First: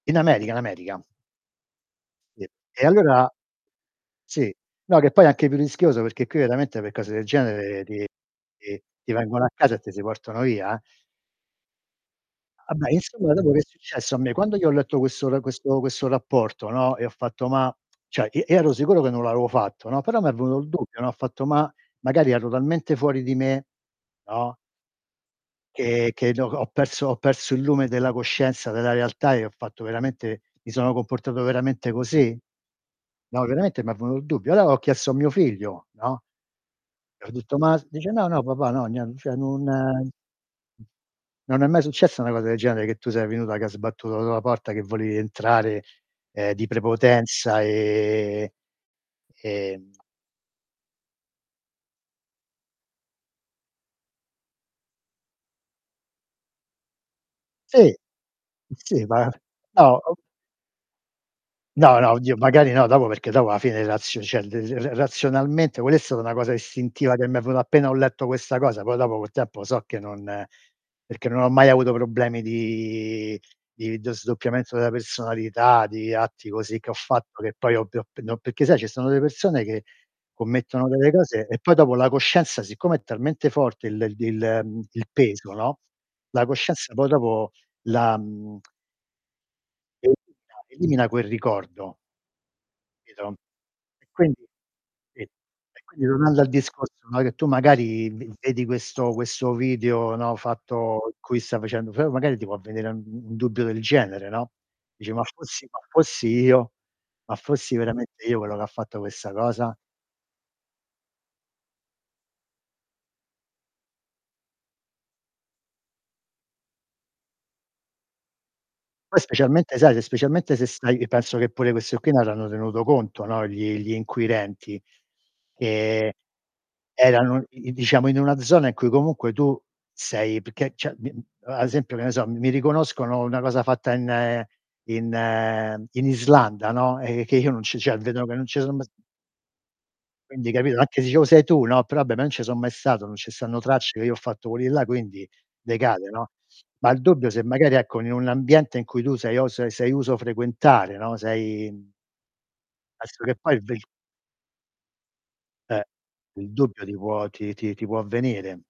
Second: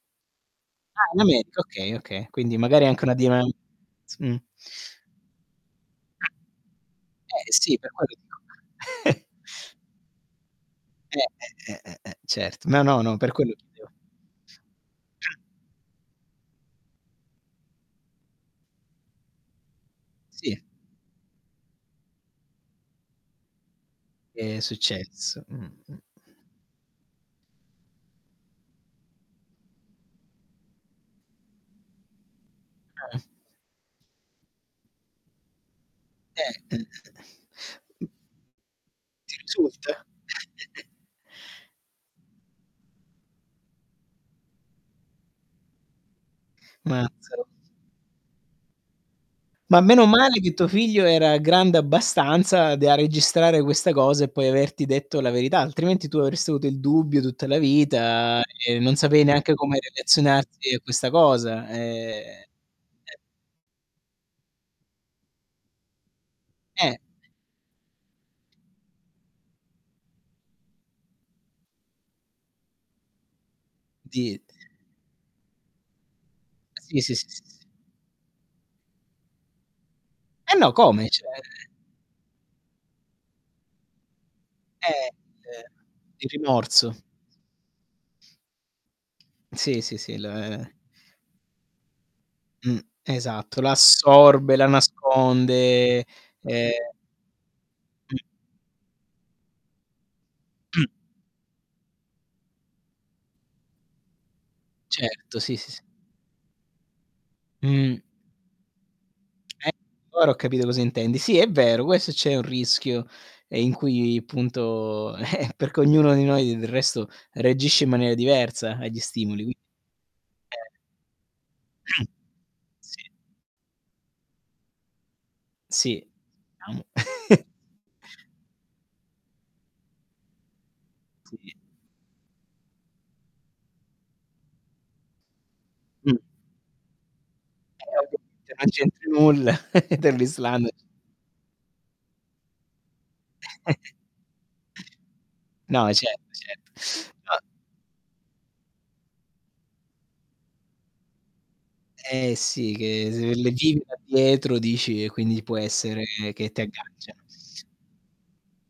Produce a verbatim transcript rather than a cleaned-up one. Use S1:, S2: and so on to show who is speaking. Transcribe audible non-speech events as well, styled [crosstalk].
S1: In America, in America.
S2: Ah, in America, okay, oka
S1: Sì.
S2: Quindi
S1: E
S2: magari anche una
S1: allora
S2: dinam z Mh.
S1: sì. No, che poi è anche più rischioso, perché
S2: Eh.
S1: qui veramente per cose del
S2: Eh, sì
S1: genere
S2: per
S1: ti
S2: quello dico.
S1: ti ti
S2: [chuckles]
S1: vengono a casa e ti si portano via, eh.
S2: Eh, eh, eh, eh, cert
S1: Ah,
S2: No,
S1: beh,
S2: no, no, per
S1: insomma,
S2: quello
S1: dopo che è
S2: che dico.
S1: successo a me? Quando io ho letto questo l questo questo rapporto, no, e ho fatto: "Ma" ceh, i io ero sicuro che non l'avevo fatto, no, però m'è venuto
S2: Sì.
S1: il dubbio, no, ho fatto: "Ma, magari ero talmente fuori di me" no
S2: È successo. Mh-mh.
S1: "che che no ho ho perso ho perso il lume della coscienza, della realtà, e ho fatto veramente mi sono comportato veramente così?"
S2: Mh.
S1: No, veramente m'è venuto il dubbio. Allora ho chiesto a mio figlio, no
S2: Eh. Mh. Mh.
S1: gli ho detto: "Ma"
S2: Mh.
S1: Dice:
S2: Mh.
S1: "No, no papà no, nie
S2: Ti
S1: cioè non"
S2: insulta. [chuckles]
S1: "non è mai successa una cosa del genere che tu sei venuto, che hai sbattuto la la porta che volevi entrare, uhm, di
S2: Ma [unintelligible]
S1: prepotenza e e,
S2: Ma
S1: mhmm"
S2: meno male che tuo figlio era grande abbastanza da registrare questa cosa, e poi averti detto la verità, altrimenti tu avresti avuto il dubbio tutta la
S1: Sì.
S2: vita, e non
S1: Sì,
S2: sapevi
S1: va.
S2: neanche come
S1: Ho ho
S2: relazionarti a questa cosa.
S1: No, no, oddio,
S2: Ehm
S1: magari no, dopo
S2: e
S1: perché, dopo a fine, razio ceh, il il r r razionalmente quella è stata una cosa
S2: Eh.
S1: istintiva che mi è venuta appena ho letto questa cosa, poi dopo col tempo so che non perché non ho mai avuto problemi di di d
S2: Dit
S1: sdoppiamento della personalità, di atti così che ho
S2: Sì, sì, sì, sì,
S1: fatto che
S2: sì.
S1: poi ovvio [unintelligible] peché sai ci sono delle persone che
S2: Eh, no,
S1: commettono
S2: come,
S1: delle
S2: cioè
S1: cose, e poi dopo la coscienza siccome è talmente forte il il il mhmm,
S2: È,
S1: peso, no,
S2: uhm, Il
S1: la coscienza
S2: rimorso.
S1: poi dopo la mhmm [clicks tongue]
S2: Sì, sì, sì,
S1: Elimina
S2: l
S1: elimina quel ricordo
S2: Mh.
S1: capito?
S2: Esatto. La
S1: E quindi
S2: assorbe, la
S1: Sì. E
S2: nasconde,
S1: quindi tornando al
S2: ehm
S1: discorso, no, che tu magari
S2: Mh.
S1: v vedi questo questo video, no,
S2: Mh.
S1: fatto in cui stai facendo f magari ti può vedere u un dubbio del genere, no, dici: "Ma
S2: Certo, sì,
S1: fossi ma
S2: sì.
S1: fossi io, ma fossi
S2: Mh.
S1: veramente io quello che fatto questa
S2: Eh,
S1: cosa?"
S2: ora ho capito cosa intendi. Sì, è vero, questo c'è un rischio, ehm, in cui, punto [chuckles] perché ognuno di noi nel resto reagisce in maniera diversa agli
S1: Poi,
S2: stimoli qui
S1: specialmente sai, se specialmente se
S2: Eh.
S1: stai penso che pure questi
S2: Mh,
S1: qui non hanno tenuto
S2: sì.
S1: conto, no, gli gli inquirenti,
S2: Sì.
S1: che
S2: [unintelligible]
S1: erano,
S2: [chuckles]
S1: i i diciamo, in una zona in cui comunque tu sei pché ceh, mhmm,
S2: Sì.
S1: ad esempio, che ne so, mi mi riconoscono una cosa fatta in in mhmm,
S2: Mh.
S1: Islanda, no, eh, che io non c ceh, vedono che non
S2: [unintelligible]
S1: ce
S2: Non
S1: so mai s
S2: c'entri nulla [chuckles]
S1: Quindi,
S2: dell'Islanda [unintelligible]
S1: capito? Anche se dicevo sei tu, no, però abbè non ce so mai stato, non ce stanno
S2: [chuckles]
S1: tracce che io ho fatto quelli là, quindi
S2: No.
S1: decade,
S2: Cert
S1: no, ma il
S2: certo.
S1: dubbio
S2: No
S1: se magari ecco in un ambiente in cui tu sei o se sei uso frequentare, no, sei, mhmm
S2: Eh, sì, che
S1: [unintelligible]
S2: se
S1: che
S2: le
S1: poi
S2: giri
S1: [unintelligible]
S2: da dietro dici, e quindi può
S1: Eh,
S2: essere
S1: il
S2: che ti
S1: dubbio ti
S2: aggancia.
S1: può ti ti ti può avvenire.